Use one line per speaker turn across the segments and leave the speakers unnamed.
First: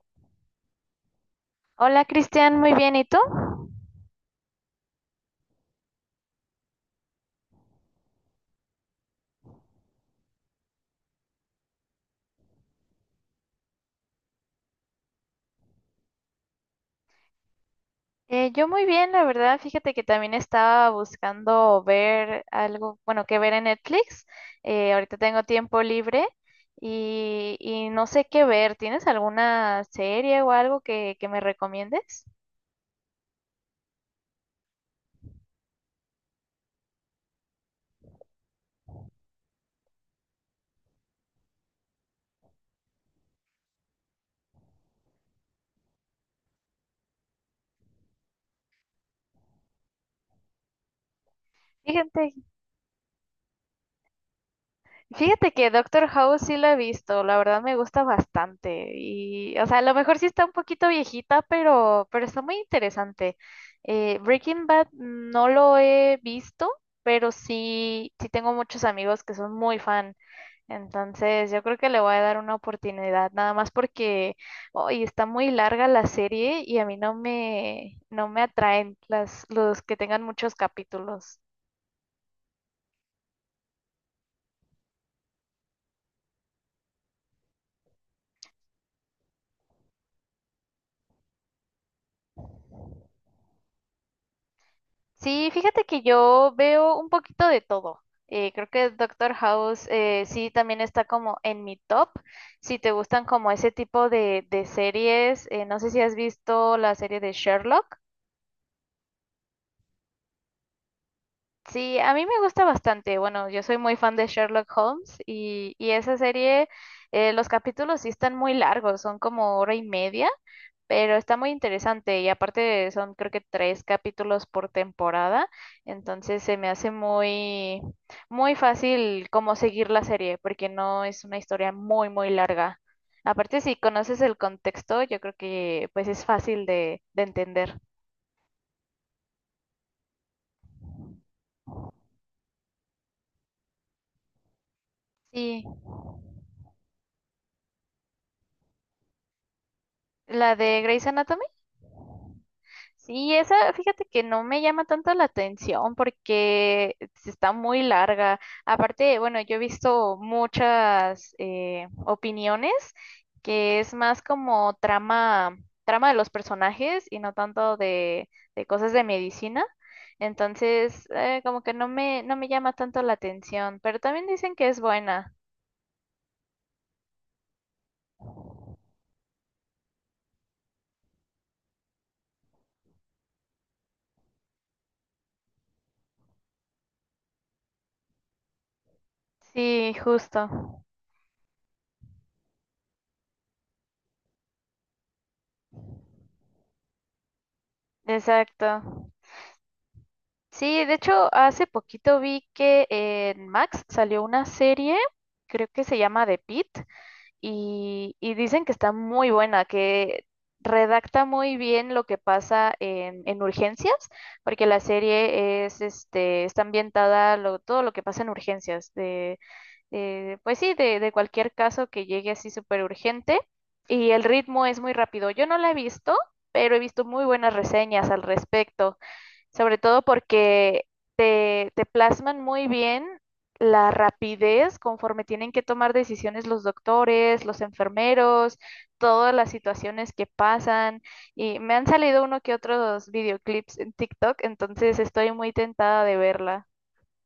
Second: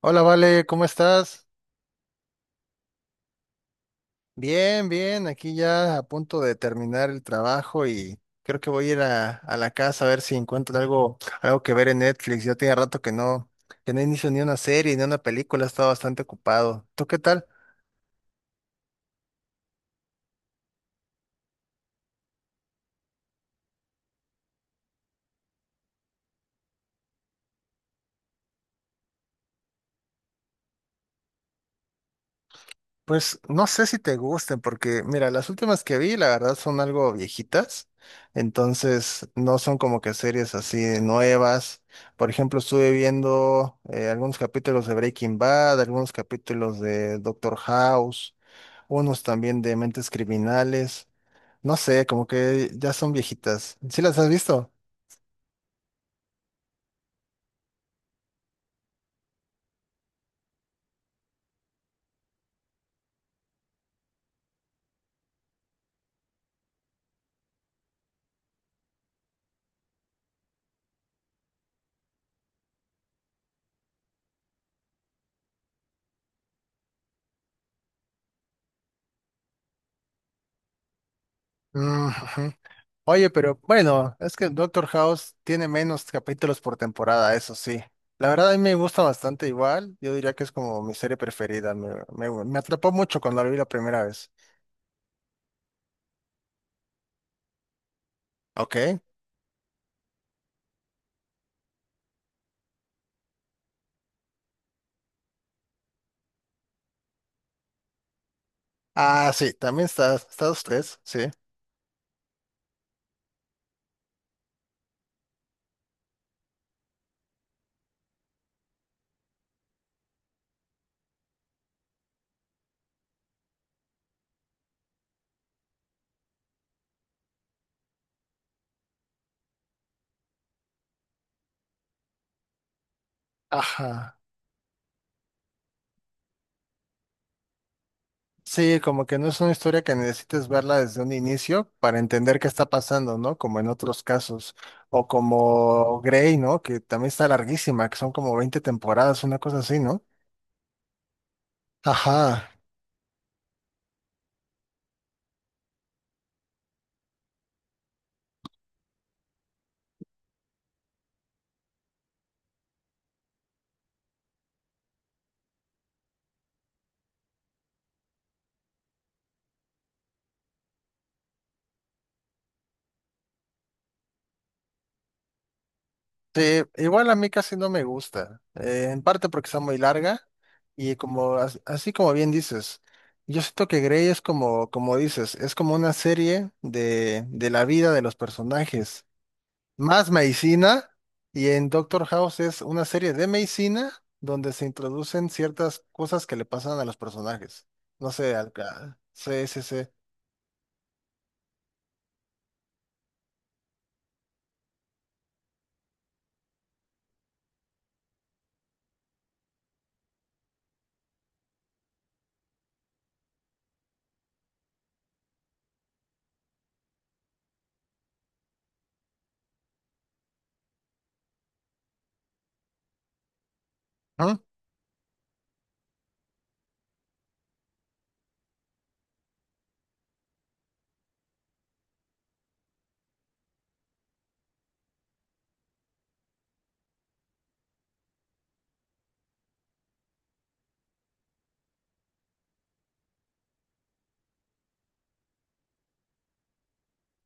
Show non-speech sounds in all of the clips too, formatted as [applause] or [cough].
Hola, Vale, ¿cómo estás?
Hola Cristian, muy bien, ¿y tú?
Bien, bien, aquí ya a punto de terminar el trabajo y creo que voy a ir a la casa a ver si encuentro algo que ver en Netflix. Ya tiene rato que no inicio ni una serie ni una película, he estado bastante ocupado. ¿Tú qué tal?
Yo muy bien, la verdad, fíjate que también estaba buscando ver algo, bueno, que ver en Netflix. Ahorita tengo tiempo libre y, no sé qué ver. ¿Tienes alguna serie o algo que me recomiendes?
Pues no sé si te gusten, porque mira, las últimas que vi, la verdad, son algo viejitas, entonces no son como que series así nuevas. Por ejemplo, estuve viendo algunos capítulos de Breaking Bad, algunos capítulos de Doctor House, unos también de Mentes Criminales. No sé,
Fíjate
como que ya son viejitas. ¿Sí las has visto?
Fíjate que Doctor House sí la he visto, la verdad me gusta bastante y, o sea, a lo mejor sí está un poquito viejita, pero está muy interesante. Breaking Bad no lo he visto, pero sí tengo muchos amigos que son muy fan, entonces yo creo que le voy a dar una oportunidad, nada más porque hoy está muy larga la serie y a mí no me atraen los que tengan muchos capítulos.
Mm, ujú. Oye, pero bueno, es que Doctor House tiene menos capítulos por temporada, eso sí. La verdad a mí me gusta bastante igual, yo diría que es como mi serie preferida, me atrapó mucho cuando la vi la primera vez.
Sí, fíjate que yo veo un poquito de todo. Creo
¿Ok?
que Doctor House sí también está como en mi top. Si te gustan como ese tipo de series, no sé si has visto la serie de Sherlock.
Ah, sí, también está, usted, sí.
Sí, a mí me gusta bastante. Bueno, yo soy muy fan de Sherlock Holmes y, esa serie, los capítulos sí están muy largos, son como hora y media. Pero está muy interesante y aparte son creo que tres capítulos por temporada, entonces se me hace muy, muy fácil como seguir la serie, porque no es una historia muy, muy larga. Aparte, si conoces
Ajá.
el contexto, yo creo que pues es fácil de entender.
Sí, como que no es una historia que necesites verla desde un inicio para entender qué está pasando, ¿no? Como en otros casos. O
Sí,
como Grey, ¿no? Que también está larguísima, que son como 20 temporadas, una cosa así, ¿no?
la de Grey's Anatomy.
Ajá.
Sí, esa, fíjate que no me llama tanto la atención porque está muy larga. Aparte, bueno, yo he visto muchas opiniones que es más como trama, trama de los personajes y no tanto de cosas de medicina. Entonces, como que no me llama tanto la atención, pero también dicen que es buena.
Sí, igual a mí casi no me gusta, en parte porque está muy larga y como así como bien dices, yo siento que Grey es como dices, es como una serie de la vida de los personajes,
Sí,
más
justo.
medicina y en Doctor House es una serie de medicina donde se introducen ciertas cosas que le pasan a los personajes. No sé,
Exacto.
sí, sí, sí.
Sí, de hecho, hace poquito vi que en Max salió una serie, creo que se llama The Pit, y, dicen que está muy buena, que redacta muy bien lo que pasa en urgencias, porque la serie es, este, está ambientada lo, todo lo que pasa en urgencias, de, pues sí, de cualquier caso que llegue así súper urgente, y el
¿Mm?
ritmo es muy rápido. Yo no la he visto, pero he visto muy buenas reseñas al respecto sobre todo porque te plasman muy bien la rapidez conforme tienen que tomar decisiones los doctores, los enfermeros, todas las situaciones que pasan. Y me han salido uno que otros videoclips en TikTok, entonces estoy muy tentada de verla.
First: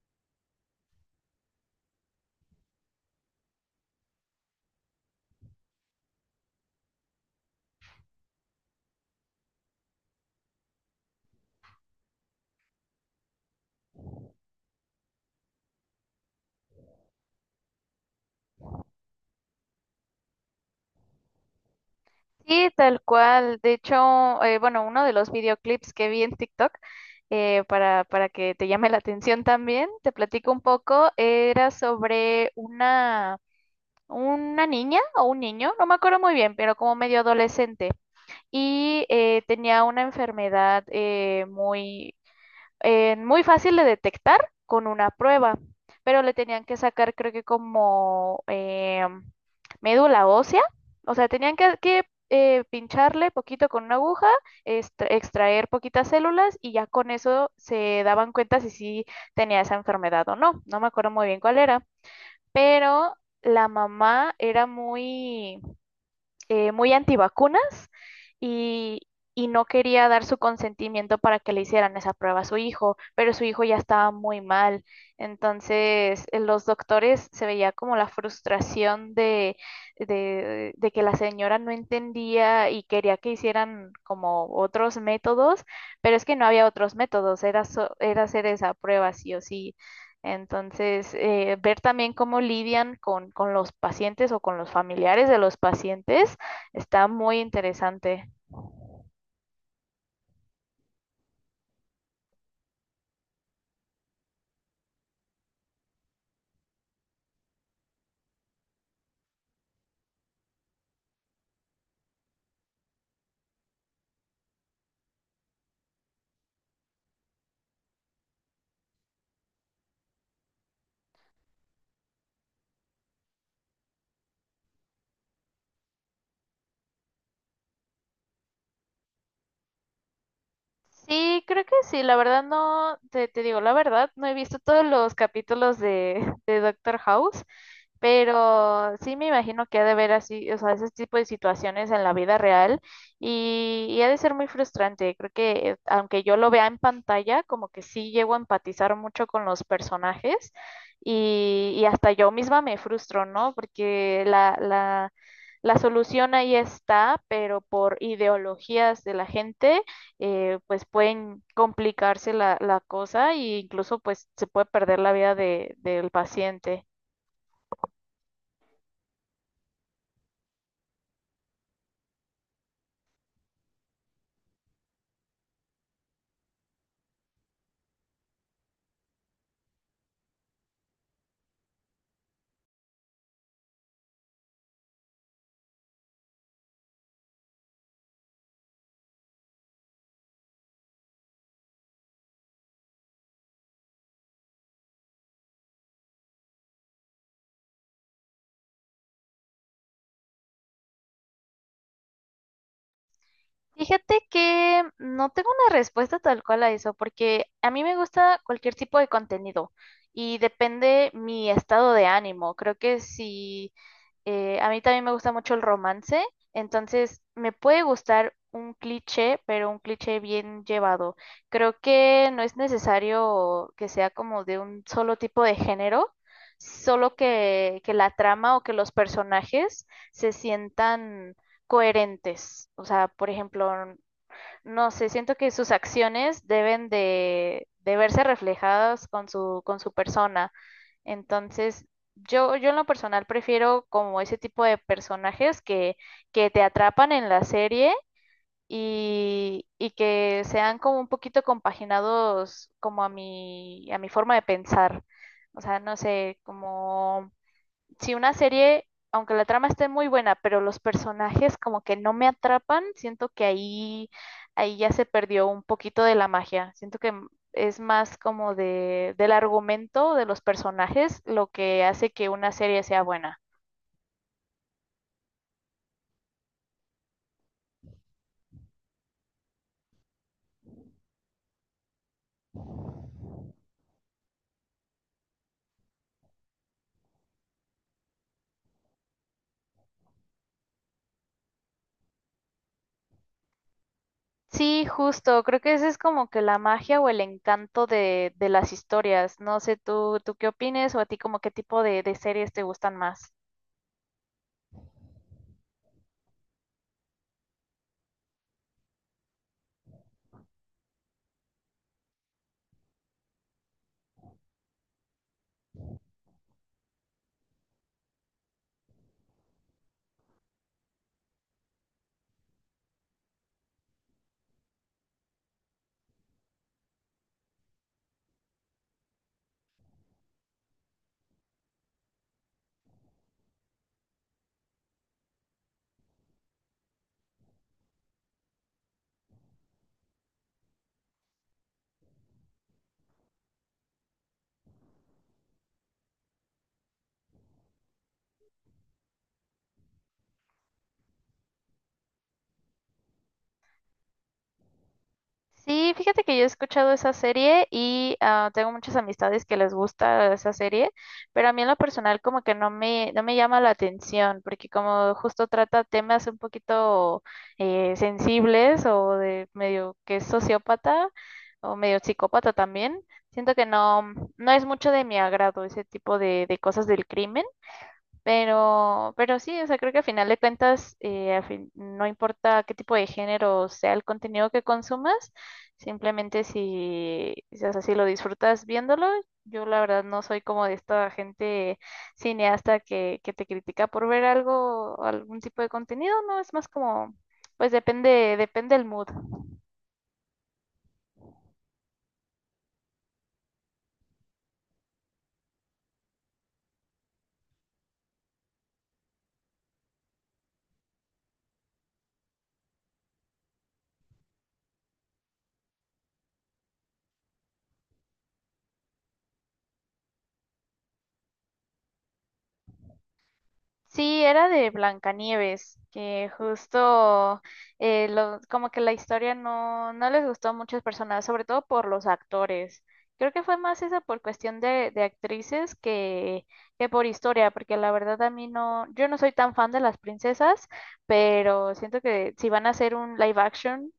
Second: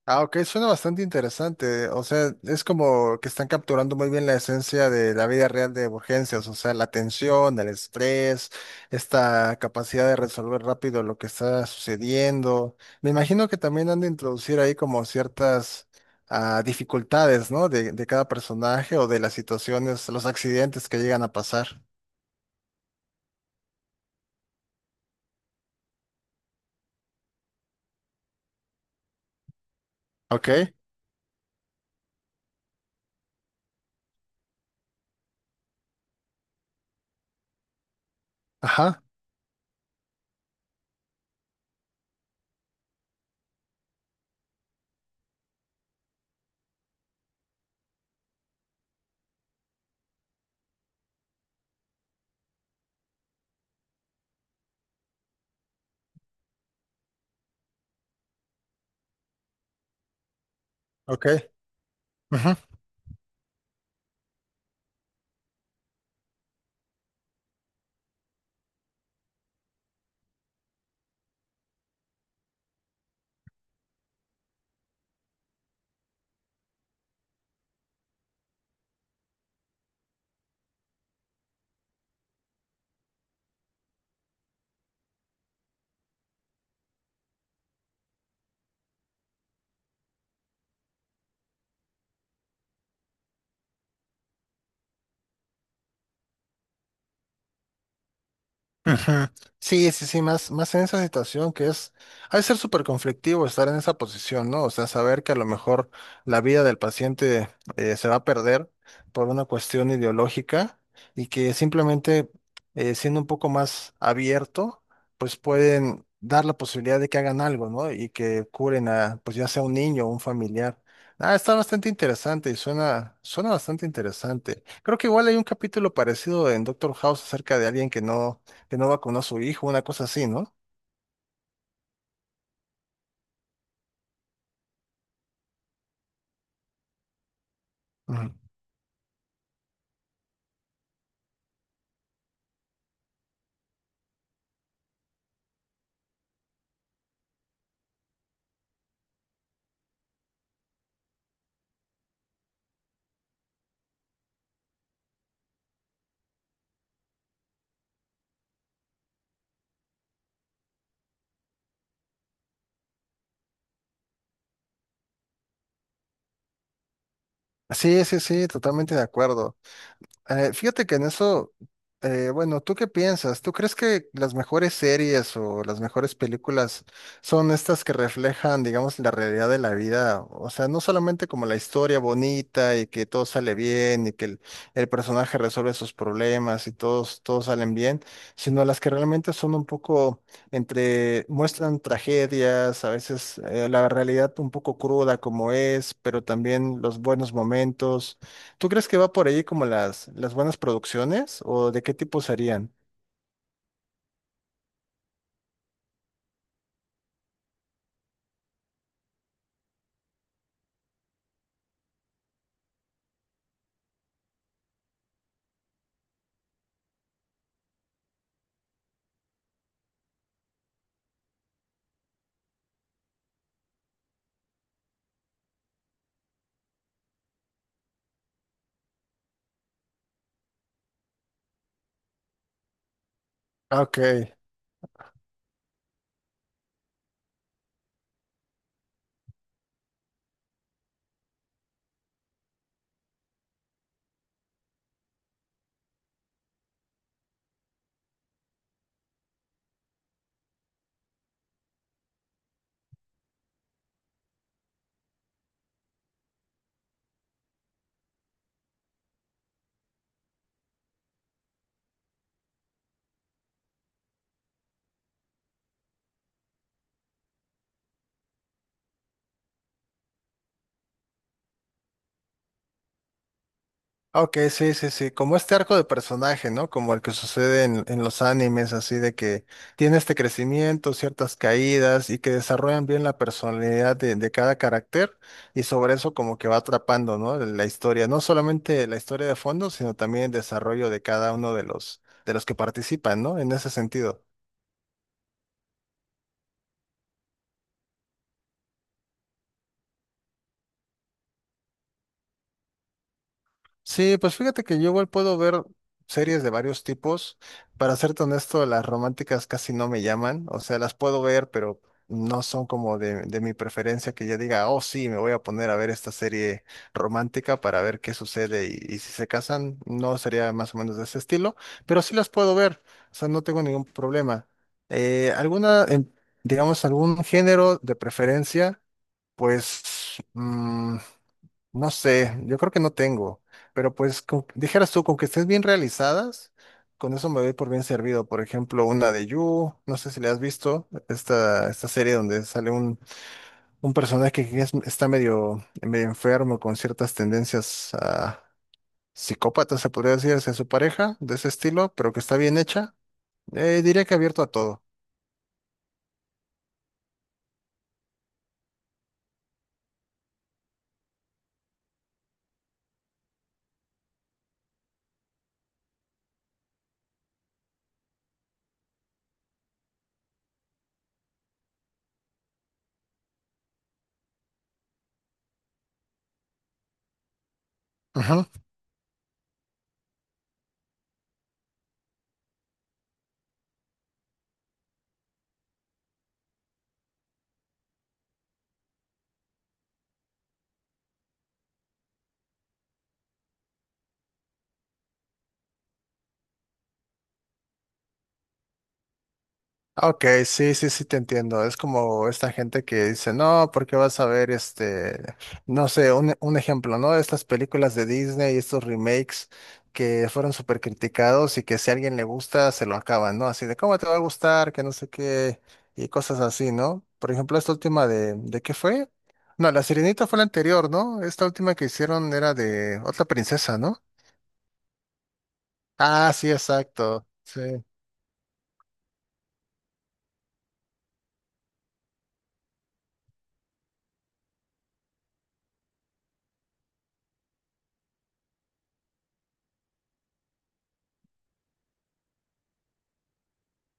Ah, ok, suena bastante interesante. O sea, es como que están capturando muy bien la esencia de la vida real de urgencias, o sea, la tensión, el estrés, esta capacidad de resolver rápido lo que está sucediendo. Me imagino que también han de introducir ahí como ciertas dificultades, ¿no? De cada personaje o de las situaciones, los accidentes que llegan a pasar.
Sí, tal cual. De hecho, bueno, uno de los videoclips que vi en TikTok, para que te llame la atención también, te
Ok,
platico un poco, era sobre una niña o un niño, no me acuerdo muy bien, pero como medio adolescente.
ajá,
Y tenía una enfermedad muy, muy fácil de detectar con una prueba, pero le tenían que sacar creo que como médula ósea, o sea, tenían que, pincharle poquito con una aguja, extraer poquitas células y ya con eso se daban cuenta si sí tenía esa enfermedad o no. No me acuerdo muy
ok.
bien cuál era, pero la mamá era muy, muy antivacunas y, no quería dar su consentimiento para que le hicieran esa prueba a su hijo, pero su hijo ya estaba muy mal. Entonces, en los doctores se veía como la frustración de, de que la señora no entendía y quería que hicieran como otros métodos, pero es que no había otros métodos, era, era hacer esa prueba sí o sí. Entonces, ver también cómo lidian con los pacientes o con los familiares de los pacientes. Está muy interesante.
Ujú. Sí, sí, sí, más en esa situación que es, ha de ser súper conflictivo estar en esa posición, ¿no? O sea, saber que a lo mejor la vida del paciente se va a perder por una cuestión ideológica y que simplemente siendo un poco más abierto, pues pueden dar la posibilidad de que hagan algo, ¿no? Y que curen a, pues ya sea un niño o un familiar. Ah, está bastante interesante y suena, suena bastante interesante. Creo que igual hay un capítulo parecido en Doctor House acerca de alguien que no vacunó a su hijo, una cosa así, ¿no?
Sí, creo que sí, la verdad no, te digo la verdad, no he visto todos los capítulos de, [laughs] de Doctor House,
Ujú.
pero sí me imagino que ha de haber así, o sea, ese tipo de situaciones en la vida real y, ha de ser muy frustrante. Creo que aunque yo lo vea en pantalla, como que sí llego a empatizar mucho con los personajes y, hasta yo misma me frustro, ¿no? Porque la solución ahí está, pero por ideologías de la gente pues pueden complicarse la cosa e incluso pues se puede perder la vida de, del paciente.
Sí, sí, sí, totalmente de acuerdo. Fíjate que en eso, bueno, ¿tú qué piensas? ¿Tú crees que las mejores series o las mejores películas son estas que reflejan, digamos, la realidad de la vida? O sea, no solamente como la historia bonita y que todo sale bien y que el personaje resuelve sus problemas y todos salen bien, sino las que realmente son un poco entre, muestran tragedias, a veces la realidad un poco cruda como es, pero también los buenos momentos. ¿Tú crees que va por ahí como las buenas producciones o de qué tipo serían?
Fíjate que no tengo una respuesta tal cual a eso, porque a mí me gusta cualquier tipo de contenido y depende mi estado de ánimo. Creo que si a mí también me gusta mucho el romance, entonces me puede gustar un cliché, pero un cliché bien llevado. Creo que no es necesario que sea como de un solo tipo de género, solo que la trama o que los personajes se sientan coherentes. O sea, por
Ah,
ejemplo,
ok.
no sé, siento que sus acciones deben de verse reflejadas con su persona. Entonces, yo en lo personal prefiero como ese tipo de personajes que te atrapan en la serie y, que sean como un poquito compaginados como a a mi forma de pensar. O sea, no sé, como si una serie, aunque la trama esté muy buena, pero los personajes como que no me atrapan, siento que ahí, ahí ya se perdió un poquito de la magia. Siento que es más como de, del argumento de los personajes lo que hace que una serie sea buena.
Ah, ok, sí, sí, sí, como este arco de personaje, ¿no? Como el que sucede en los animes, así de que tiene este crecimiento, ciertas caídas y que desarrollan bien la personalidad de cada carácter y sobre eso como que va atrapando, ¿no? La historia, no solamente la historia de fondo, sino también el desarrollo de cada uno de los que participan, ¿no? En ese sentido.
Sí, justo, creo que ese es como que la magia o el encanto de las historias. No sé, tú qué opines o a ti como qué tipo de series te gustan más.
Sí, pues fíjate que yo igual puedo ver series de varios tipos. Para serte honesto, las románticas casi no me llaman. O sea, las puedo ver, pero no son como de mi preferencia que yo diga, oh sí, me voy a poner a ver esta serie romántica para ver qué sucede y si se casan. No sería más o menos de ese estilo, pero sí las puedo ver. O sea, no tengo ningún problema. Alguna, digamos, algún género de preferencia, pues no sé, yo creo que no tengo, pero pues dijeras tú, con que estés bien realizadas, con eso me doy por bien servido. Por ejemplo, una de You, no sé si le has visto, esta serie donde sale un personaje que está medio enfermo con ciertas tendencias psicópatas, se podría decir, hacia su pareja, de ese estilo, pero que está bien hecha. Diría que abierto a todo.
Sí, fíjate que yo he escuchado esa serie y ah, tengo muchas amistades que les gusta esa serie, pero a mí en lo personal como que no me llama la atención, porque como justo trata temas un poquito sensibles o de medio que es sociópata o medio psicópata también, siento que no, no es mucho de mi agrado ese tipo de cosas del crimen. Pero sí, o sea, creo que a final de cuentas, no importa qué tipo de género sea el contenido que consumas, simplemente si, o sea, si lo disfrutas viéndolo, yo la verdad no soy como de esta gente cineasta que te critica por ver algo, algún tipo de contenido, no, es más como, pues depende, depende el mood.
Ok, sí, sí, sí te entiendo. Es como esta gente que dice, no, porque vas a ver este, no sé, un ejemplo, ¿no? Estas películas de Disney, estos remakes que fueron súper criticados y que si a alguien le gusta, se lo acaban, ¿no? Así de, ¿cómo te va a gustar? Que no sé qué, y cosas así, ¿no? Por ejemplo, esta última ¿de qué fue? No, La Sirenita fue la anterior, ¿no? Esta última que hicieron era de otra princesa, ¿no?
Sí, era de Blancanieves, que
Ah, sí, exacto.
justo
Sí.
como que la historia no, no les gustó a muchas personas, sobre todo por los actores. Creo que fue más eso por cuestión de actrices que por historia, porque la verdad a mí no, yo no soy tan fan de las princesas, pero siento que si van a hacer un live action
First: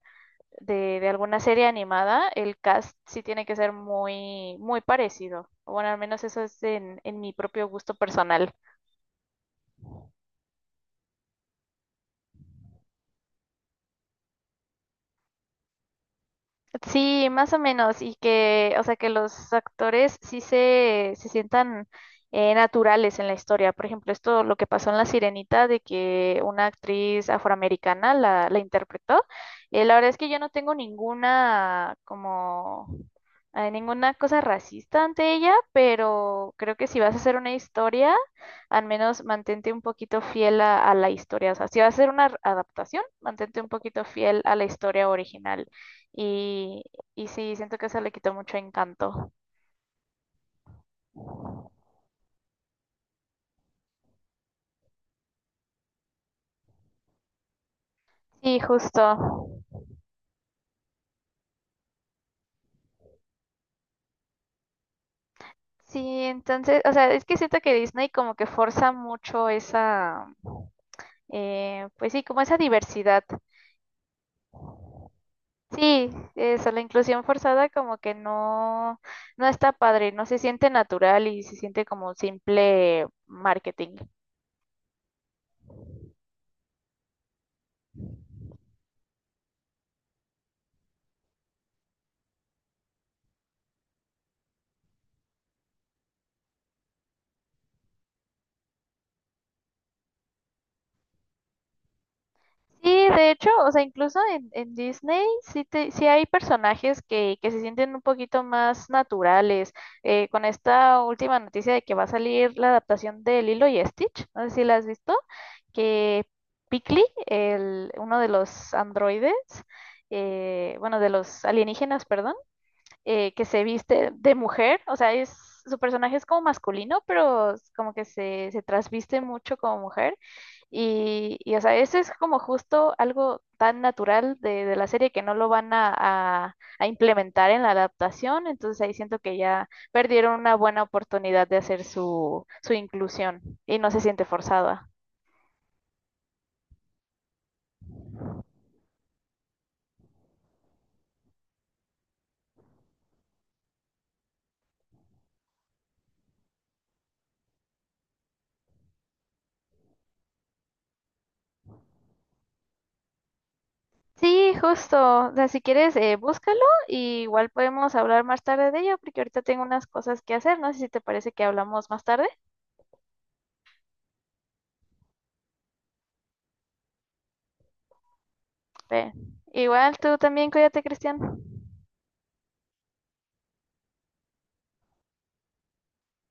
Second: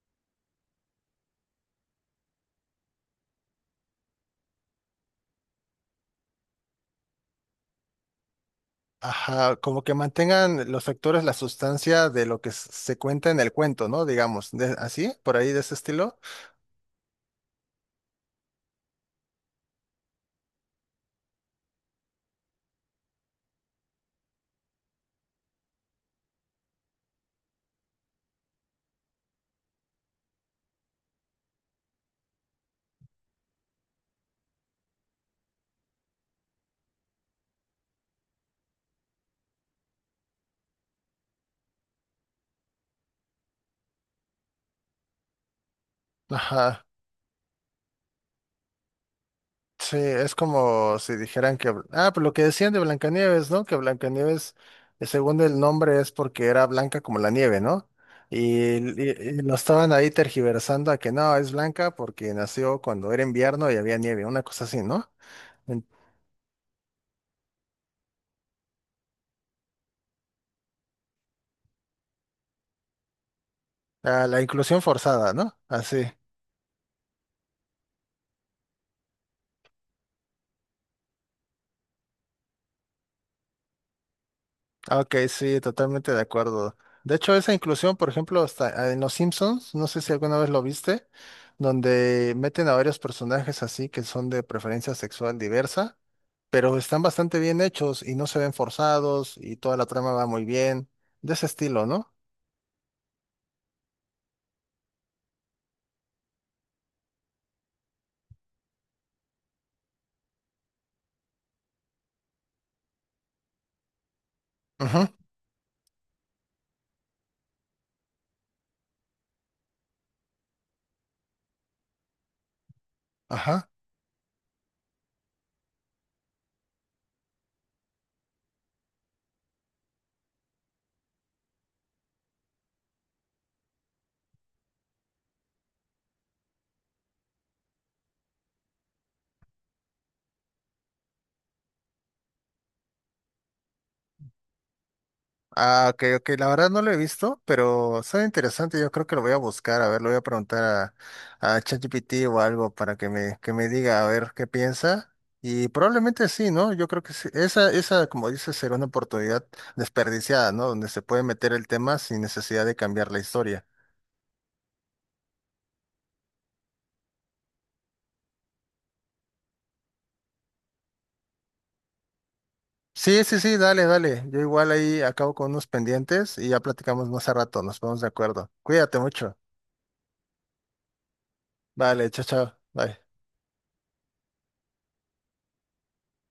de alguna serie animada, el cast sí tiene que ser muy, muy parecido. Bueno, al menos eso es en mi propio gusto personal.
Ajá, como que mantengan los actores la sustancia de lo que se cuenta en el cuento, ¿no? Digamos, así, por ahí de ese estilo.
Sí, más o menos, y que, o sea, que los actores sí se sientan naturales en la historia. Por ejemplo, esto lo que pasó en La Sirenita, de que una actriz afroamericana la interpretó. La verdad es que yo no tengo ninguna, como, ninguna cosa racista ante ella, pero creo que si vas a hacer una historia, al menos mantente un poquito fiel a la historia. O sea, si vas a hacer una adaptación, mantente un poquito fiel a la historia original. Y,
Ajá,
sí, siento que eso le quitó mucho encanto.
sí, es como si dijeran que, ah, pues lo que decían de Blancanieves, ¿no? Que Blancanieves, según el nombre, es porque era blanca como la nieve, ¿no?
Sí,
Y, y- y lo
justo.
estaban ahí tergiversando a que no, es blanca porque nació cuando era invierno y había nieve, una cosa así, ¿no? En-
Sí, entonces, o sea, es que siento que Disney como que forza mucho esa, pues sí, como esa diversidad.
la inclusión forzada, ¿no? Así.
Sí, eso, la inclusión forzada como que no, no está padre, no se siente natural y se siente como un simple marketing.
Ah, ok, sí, totalmente de acuerdo. De hecho, esa inclusión, por ejemplo, hasta en Los Simpsons, no sé si alguna vez lo viste, donde meten a varios personajes así que son de preferencia sexual diversa, pero están bastante bien hechos y no se ven forzados y toda la trama va muy bien, de ese estilo, ¿no?
Sí, de hecho, o sea, incluso en Disney sí, sí hay personajes que se sienten un poquito más naturales. Con esta última noticia de que va a salir la adaptación de Lilo y Stitch, no sé si la has
Ujú.
visto, que Piccoli, el, uno de los androides, bueno, de los alienígenas, perdón, que se
Ajá.
viste de mujer, o sea, es, su personaje es como masculino, pero como que se trasviste mucho como mujer. Y, o sea, eso es como justo algo tan natural de la serie que no lo van a, a implementar en la adaptación, entonces ahí siento que ya perdieron una buena oportunidad de hacer su, su inclusión y no se siente forzada.
Ah, ok, ok, la verdad no lo he visto, pero suena interesante, yo creo que lo voy a buscar, a ver, lo voy a preguntar a ChatGPT o algo para que me diga a ver qué piensa. Y probablemente sí, ¿no? Yo creo que sí. Esa, como dices, será una oportunidad desperdiciada, ¿no? Donde se puede meter el tema sin necesidad de cambiar la historia.
Sí, justo. O sea, si quieres, búscalo y igual podemos hablar más tarde de ello, porque ahorita tengo unas cosas que hacer. No sé si te parece que hablamos más tarde.
Sí, sí, sí, dale, dale. Yo igual ahí acabo con unos pendientes y ya platicamos más a rato, nos ponemos de acuerdo. Cuídate
Ve.
mucho.
Igual tú también, cuídate, Cristian.
Vale, chao, chao. Bye.